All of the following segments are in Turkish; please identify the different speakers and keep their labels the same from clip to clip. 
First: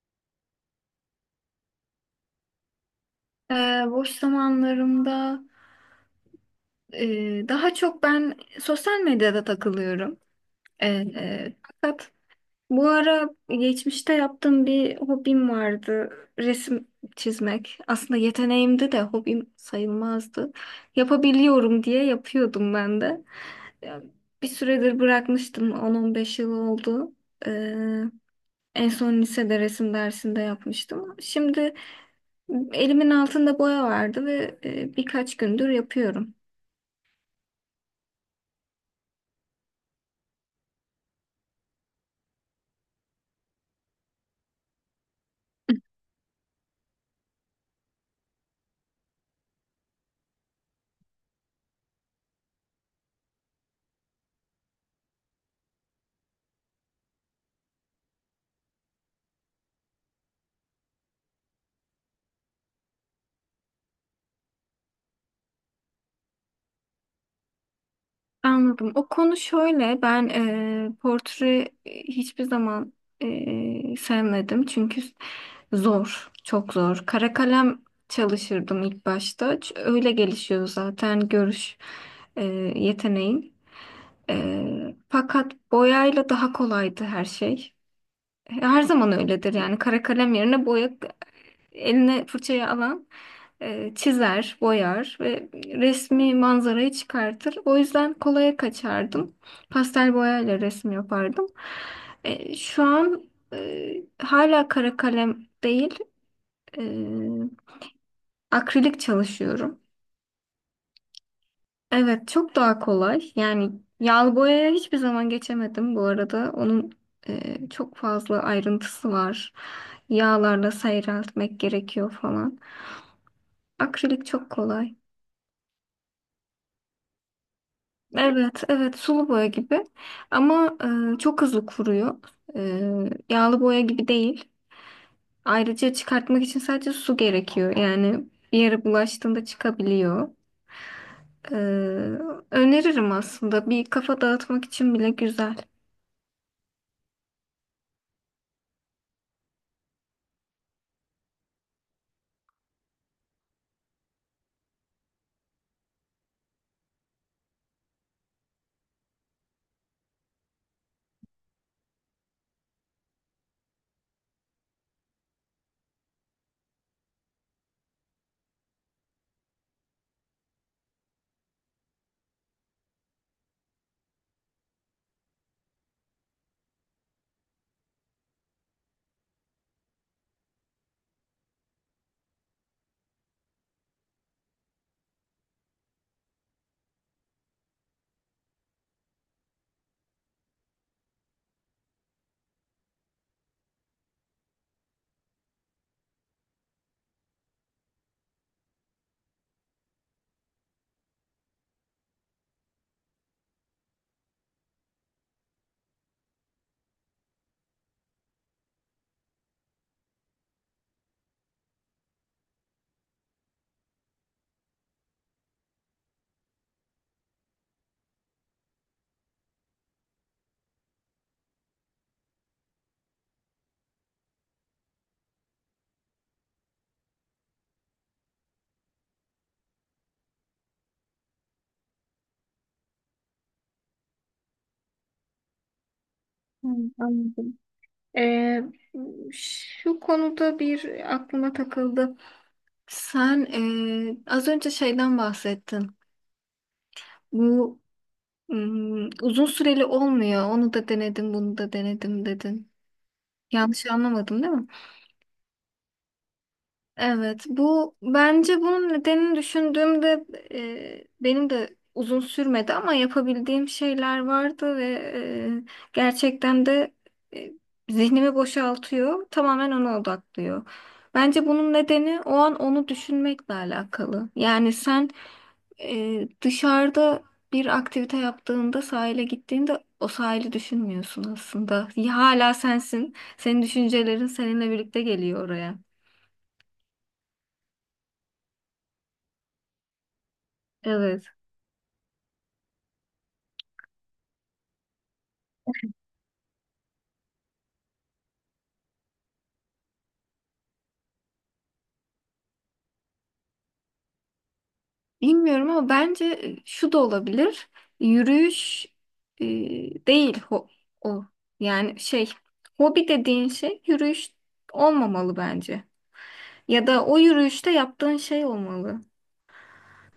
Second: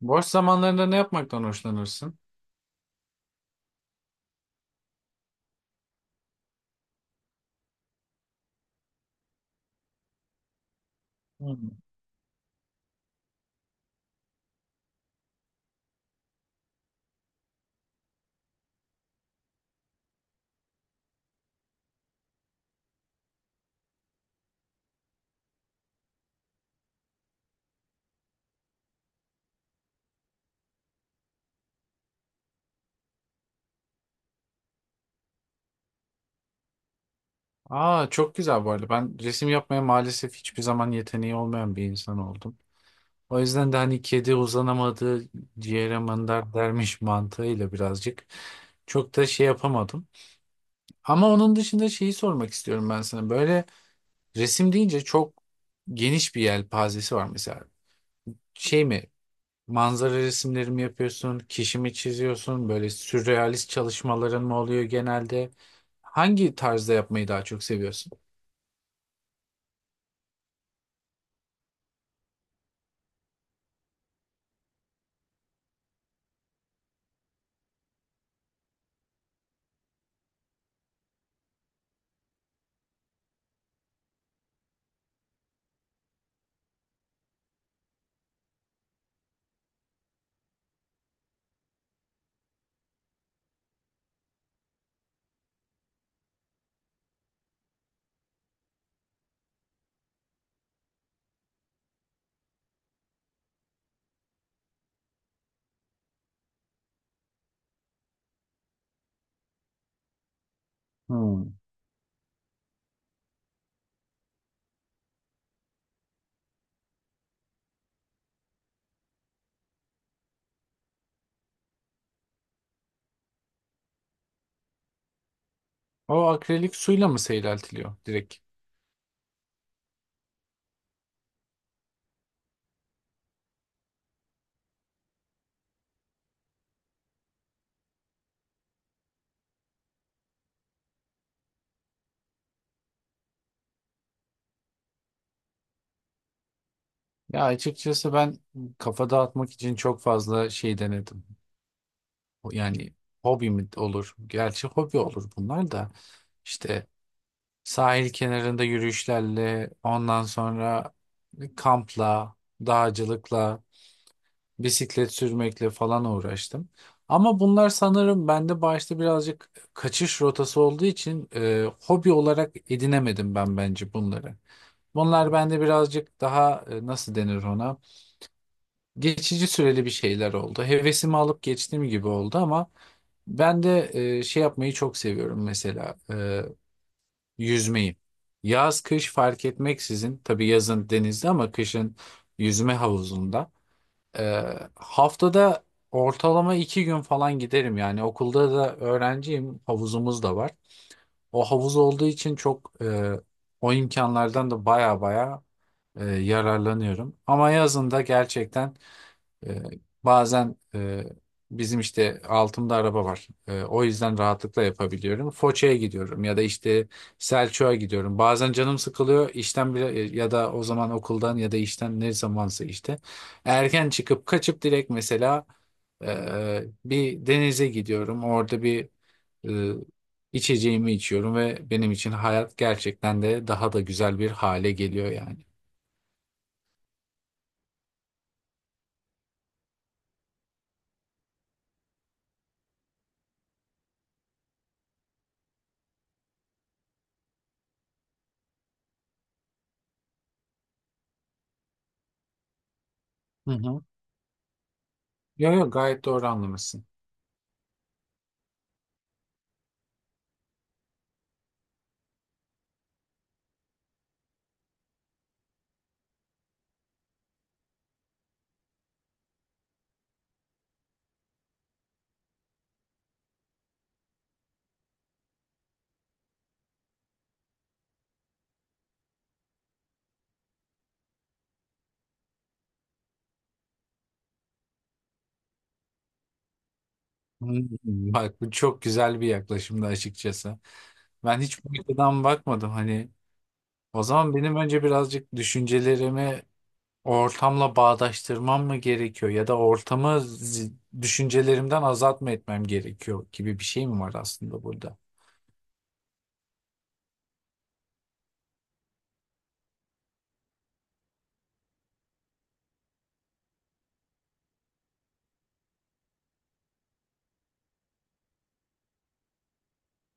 Speaker 1: Boş zamanlarında ne yapmaktan hoşlanırsın?
Speaker 2: Ee, Boş zamanlarımda daha çok ben sosyal medyada takılıyorum. Ee,
Speaker 1: Hmm.
Speaker 2: Fakat bu ara geçmişte yaptığım bir hobim vardı. Resim çizmek. Aslında yeteneğimdi de hobim sayılmazdı. Yapabiliyorum diye yapıyordum ben de. Ya, bir süredir bırakmıştım. 10-15 yıl oldu. Ee, En son lisede resim dersinde yapmıştım. Şimdi elimin altında boya vardı ve birkaç gündür yapıyorum.
Speaker 1: Aa, çok güzel bu arada. Ben resim yapmaya maalesef hiçbir zaman yeteneği olmayan bir insan oldum. O yüzden de hani kedi uzanamadı ciğere mandar dermiş mantığıyla birazcık çok da şey yapamadım. Ama onun dışında şeyi sormak istiyorum ben sana. Böyle resim deyince çok geniş bir yelpazesi var mesela. Şey mi, manzara resimlerimi yapıyorsun? Kişimi çiziyorsun? Böyle sürrealist çalışmaların mı oluyor genelde? Hangi tarzda yapmayı daha çok seviyorsun?
Speaker 2: Anladım. O konu şöyle, ben portre hiçbir zaman sevmedim çünkü zor, çok zor. Kara kalem çalışırdım ilk başta. Öyle gelişiyor zaten görüş e, yeteneğin. Fakat boyayla daha kolaydı her şey. Her zaman öyledir yani kara kalem yerine boya eline fırçayı alan çizer, boyar ve resmi manzarayı çıkartır. O yüzden kolaya kaçardım. Pastel boyayla resim yapardım. Şu an hala kara kalem değil, e, akrilik çalışıyorum.
Speaker 1: Hmm.
Speaker 2: Evet, çok daha kolay. Yani yağlı boyaya hiçbir zaman geçemedim bu arada. Onun çok fazla ayrıntısı var. Yağlarla seyreltmek gerekiyor falan. Akrilik çok kolay.
Speaker 1: O akrilik suyla mı seyreltiliyor direkt?
Speaker 2: Evet, evet, sulu boya gibi ama çok hızlı kuruyor. Yağlı boya gibi değil. Ayrıca çıkartmak için sadece su gerekiyor. Yani bir yere bulaştığında çıkabiliyor. E, Öneririm aslında. Bir kafa dağıtmak için bile güzel.
Speaker 1: Ya açıkçası ben kafa dağıtmak için çok fazla şey denedim. Yani hobi mi olur? Gerçi hobi olur bunlar da. İşte sahil kenarında yürüyüşlerle, ondan sonra kampla, dağcılıkla, bisiklet sürmekle falan uğraştım. Ama bunlar sanırım bende başta birazcık kaçış rotası olduğu için hobi olarak edinemedim ben, bence bunları. Bunlar bende birazcık daha nasıl denir ona? Geçici süreli bir şeyler oldu. Hevesimi alıp geçtiğim gibi oldu ama ben de şey yapmayı çok seviyorum mesela, yüzmeyi. Yaz kış fark etmeksizin, tabii yazın denizde ama kışın yüzme havuzunda. Haftada ortalama 2 gün falan giderim, yani okulda da öğrenciyim, havuzumuz da var. O havuz olduğu için çok, o imkanlardan da baya baya yararlanıyorum. Ama yazında gerçekten, ee, bazen bizim işte altımda araba var. O yüzden rahatlıkla yapabiliyorum. Foça'ya gidiyorum ya da işte Selçuk'a gidiyorum. Bazen canım sıkılıyor işten bile, ya da o zaman okuldan ya da işten ne zamansa işte. Erken çıkıp kaçıp direkt mesela bir denize gidiyorum. Orada bir ee, içeceğimi içiyorum ve benim için hayat gerçekten de daha da güzel bir hale geliyor yani.
Speaker 2: Hmm, anladım. E, Şu konuda bir aklıma takıldı. Sen az önce şeyden bahsettin. Bu uzun süreli olmuyor. Onu da denedim, bunu da denedim dedin.
Speaker 1: Hı hı.
Speaker 2: Yanlış anlamadım değil mi?
Speaker 1: Yok, yok, gayet doğru anlamışsın.
Speaker 2: Evet, bu bence bunun nedenini düşündüğümde benim de uzun sürmedi ama yapabildiğim şeyler vardı ve gerçekten de e, zihnimi boşaltıyor, tamamen ona odaklıyor. Bence bunun nedeni o an onu düşünmekle alakalı. Yani sen dışarıda bir aktivite yaptığında sahile gittiğinde o sahili düşünmüyorsun aslında. Hala sensin, senin düşüncelerin seninle birlikte geliyor oraya.
Speaker 1: Hmm, bak bu çok güzel bir yaklaşımdı açıkçası.
Speaker 2: Evet.
Speaker 1: Ben hiç bu açıdan bakmadım hani. O zaman benim önce birazcık düşüncelerimi ortamla bağdaştırmam mı gerekiyor, ya da ortamı düşüncelerimden azat mı etmem gerekiyor gibi bir şey mi var aslında burada?
Speaker 2: Bilmiyorum ama bence şu da olabilir. Yürüyüş e, değil ho- o. Yani şey, hobi dediğin şey yürüyüş olmamalı bence. Ya da o yürüyüşte yaptığın şey olmalı.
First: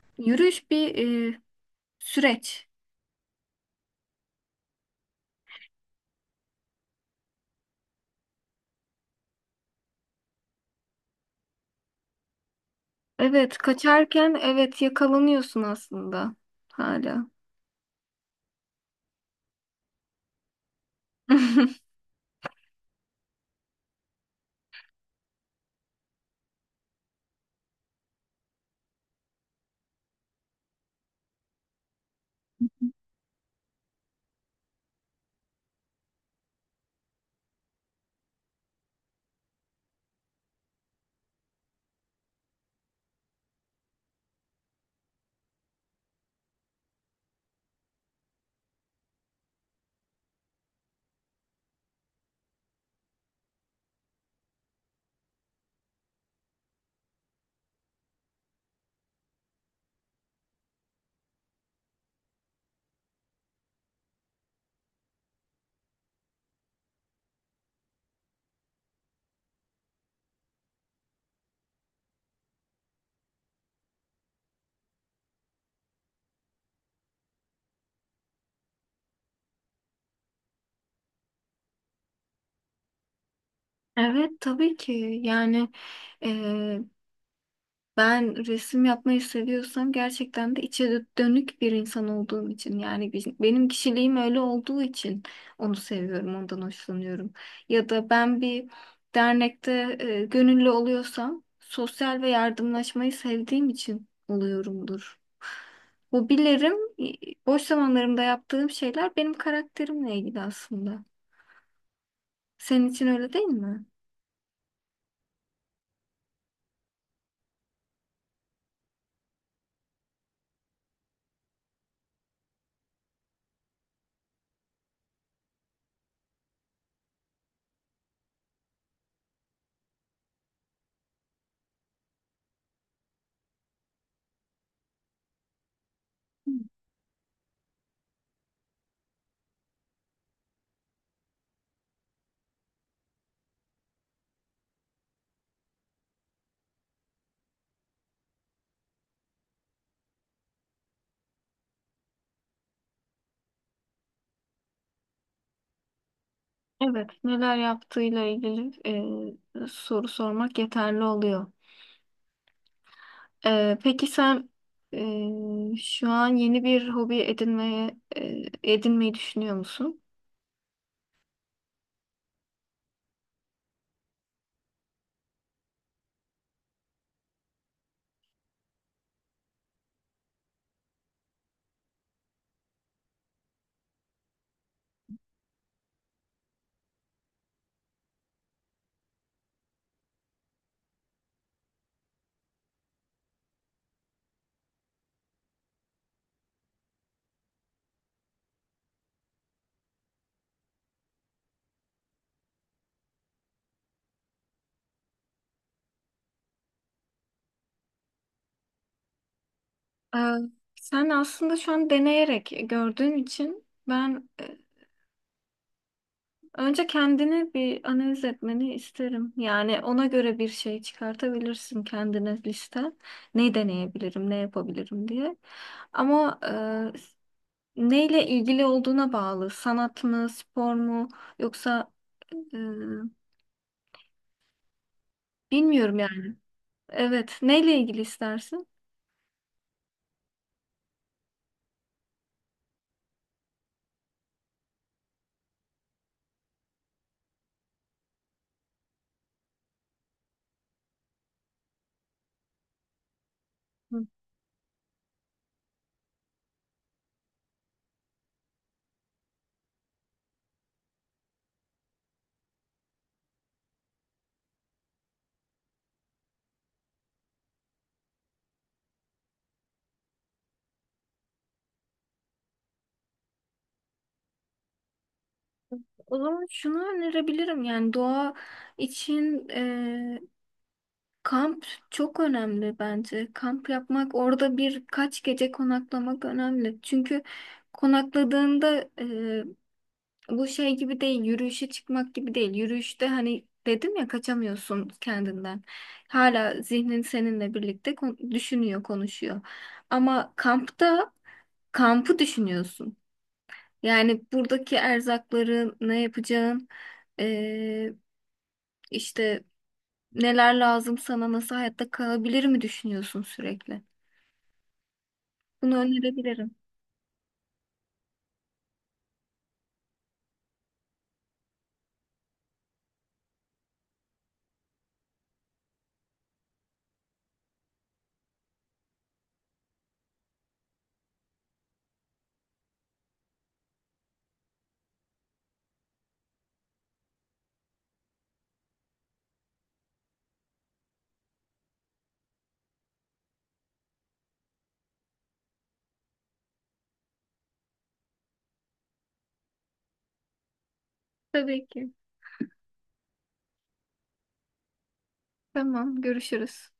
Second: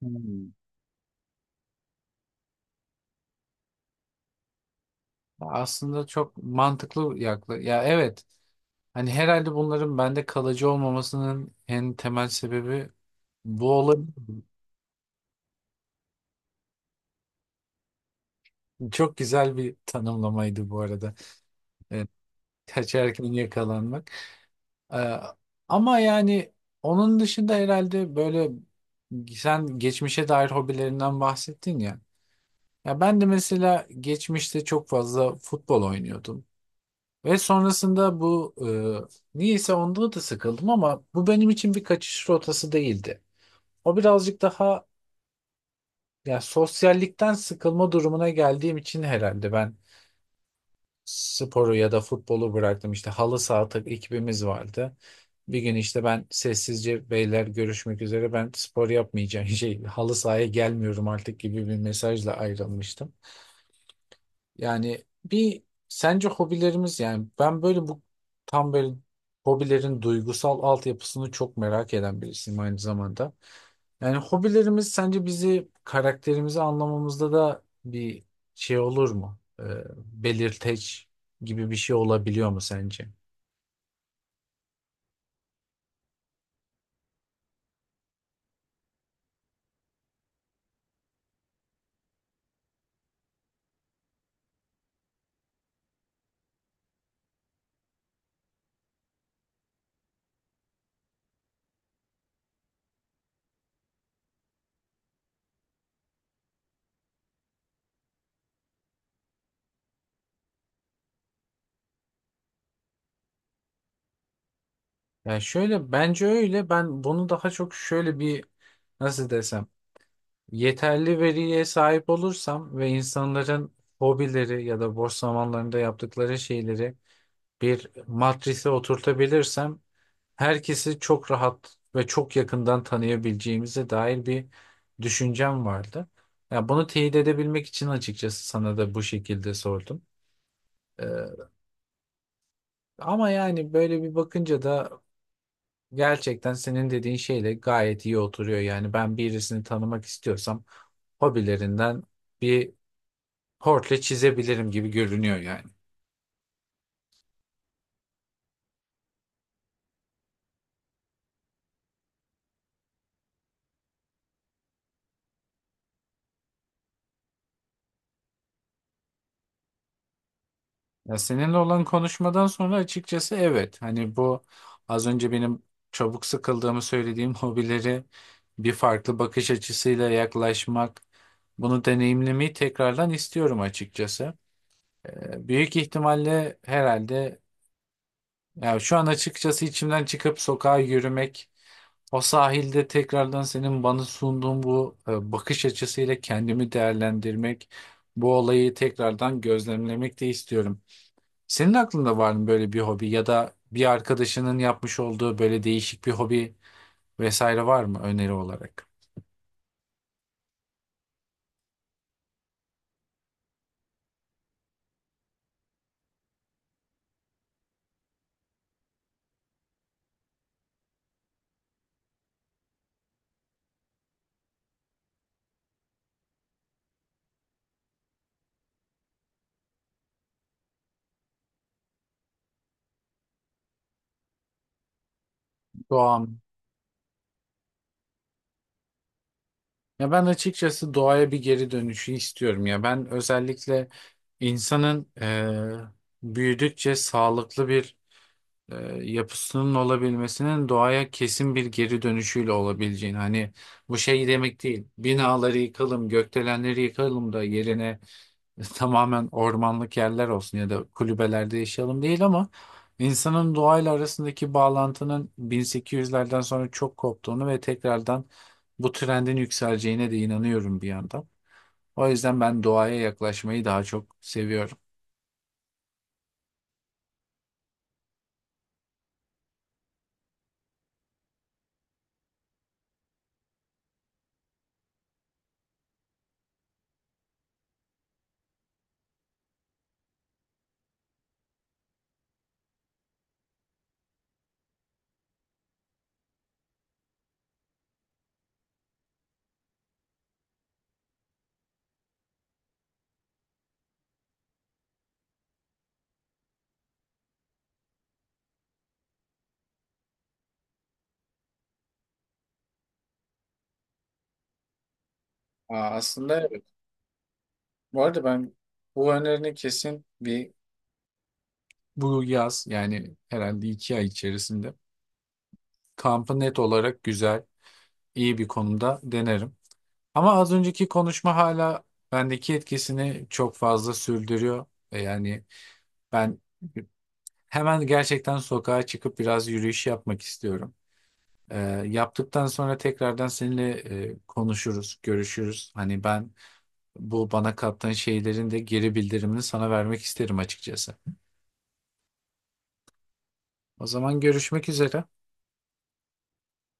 Speaker 1: Hmm.
Speaker 2: Yürüyüş bir e, süreç.
Speaker 1: Aslında çok mantıklı ya, evet, hani herhalde bunların bende kalıcı olmamasının en temel sebebi
Speaker 2: Evet,
Speaker 1: bu olabilir.
Speaker 2: kaçarken, evet, yakalanıyorsun aslında hala.
Speaker 1: Çok güzel bir tanımlamaydı bu arada. Evet, kaçarken yakalanmak. Ee, Ama yani onun dışında herhalde böyle, sen geçmişe dair hobilerinden bahsettin ya. Ya ben de mesela geçmişte çok fazla futbol oynuyordum. Ve sonrasında bu niyeyse onda da sıkıldım, ama bu benim için bir kaçış rotası değildi. O birazcık daha, ya sosyallikten sıkılma durumuna geldiğim için herhalde ben sporu ya da futbolu bıraktım. İşte halı saha ekibimiz vardı. Bir gün işte ben sessizce "beyler, görüşmek üzere, ben spor yapmayacağım" şey, halı sahaya gelmiyorum artık gibi bir mesajla ayrılmıştım. Yani bir, sence hobilerimiz, yani ben böyle bu, tam böyle hobilerin duygusal altyapısını çok merak eden birisiyim aynı zamanda. Yani hobilerimiz sence bizi, karakterimizi anlamamızda da bir şey olur mu? Belirteç gibi bir şey olabiliyor mu sence?
Speaker 2: Evet, tabii ki. Yani e, Ben resim yapmayı seviyorsam gerçekten de içe dönük bir insan olduğum için, yani benim kişiliğim öyle olduğu için onu seviyorum, ondan hoşlanıyorum. Ya da ben bir dernekte gönüllü oluyorsam sosyal ve yardımlaşmayı sevdiğim için oluyorumdur. Hobilerim, e, boş zamanlarımda yaptığım şeyler benim karakterimle ilgili aslında. Senin için öyle değil mi?
Speaker 1: Yani şöyle, bence öyle. Ben bunu daha çok şöyle bir, nasıl desem, yeterli veriye sahip olursam ve insanların hobileri ya da boş zamanlarında yaptıkları şeyleri bir matrise oturtabilirsem, herkesi çok rahat ve çok yakından tanıyabileceğimize dair bir düşüncem vardı. Ya bunu teyit edebilmek için açıkçası sana da bu şekilde sordum. Ee, Ama yani böyle bir bakınca da gerçekten senin dediğin şeyle gayet iyi oturuyor. Yani ben birisini tanımak istiyorsam, hobilerinden bir hortle çizebilirim gibi görünüyor yani.
Speaker 2: Evet, neler yaptığıyla ilgili soru sormak yeterli oluyor. Peki sen şu an yeni bir hobi edinmeyi düşünüyor musun?
Speaker 1: Ya seninle olan konuşmadan sonra açıkçası evet. Hani bu, az önce benim çabuk sıkıldığımı söylediğim hobileri bir farklı bakış açısıyla yaklaşmak, bunu deneyimlemeyi tekrardan istiyorum açıkçası. Büyük ihtimalle herhalde, ya şu an açıkçası içimden çıkıp sokağa yürümek, o sahilde tekrardan senin bana sunduğun bu bakış açısıyla kendimi değerlendirmek, bu olayı tekrardan gözlemlemek de istiyorum. Senin aklında var mı böyle bir hobi, ya da bir arkadaşının yapmış olduğu böyle değişik bir hobi vesaire, var mı öneri olarak?
Speaker 2: Ee, Sen aslında şu an deneyerek gördüğün için ben önce kendini bir analiz etmeni isterim. Yani ona göre bir şey çıkartabilirsin kendine liste. Ne deneyebilirim, ne yapabilirim diye. Ama neyle ilgili olduğuna bağlı. Sanat mı, spor mu, yoksa e, bilmiyorum.
Speaker 1: Doğam.
Speaker 2: Evet, neyle ilgili istersin?
Speaker 1: Ya ben açıkçası doğaya bir geri dönüşü istiyorum ya. Ben özellikle insanın, büyüdükçe sağlıklı bir e, yapısının olabilmesinin, doğaya kesin bir geri dönüşüyle olabileceğini, hani bu
Speaker 2: Hı.
Speaker 1: şey demek değil, binaları yıkalım gökdelenleri yıkalım da yerine tamamen ormanlık yerler olsun ya da kulübelerde yaşayalım değil, ama insanın doğayla arasındaki bağlantının 1800'lerden sonra çok koptuğunu ve tekrardan bu trendin yükseleceğine de inanıyorum bir yandan. O yüzden ben doğaya yaklaşmayı daha çok seviyorum.
Speaker 2: O zaman şunu önerebilirim, yani doğa için kamp çok önemli bence. Kamp yapmak, orada birkaç gece konaklamak önemli. Çünkü konakladığında bu şey gibi değil, yürüyüşe çıkmak gibi değil. Yürüyüşte, hani dedim ya, kaçamıyorsun kendinden. Hala zihnin seninle birlikte düşünüyor, konuşuyor. Ama kampta kampı düşünüyorsun. Yani buradaki erzakları ne yapacağın, eee, işte neler lazım sana, nasıl hayatta kalabilir mi düşünüyorsun sürekli? Bunu
Speaker 1: Aa, aslında
Speaker 2: önerebilirim.
Speaker 1: evet. Bu arada ben bu önerini kesin bir, bu yaz, yani herhalde 2 ay içerisinde, kampı net olarak güzel, iyi bir konumda denerim. Ama az önceki konuşma hala bendeki etkisini çok fazla sürdürüyor. Yani ben hemen gerçekten sokağa çıkıp biraz yürüyüş yapmak istiyorum. E, Yaptıktan sonra tekrardan seninle konuşuruz, görüşürüz. Hani ben bu bana kattığın şeylerin de geri bildirimini sana vermek isterim açıkçası.
Speaker 2: Tabii ki.
Speaker 1: O zaman görüşmek üzere.
Speaker 2: Tamam, görüşürüz.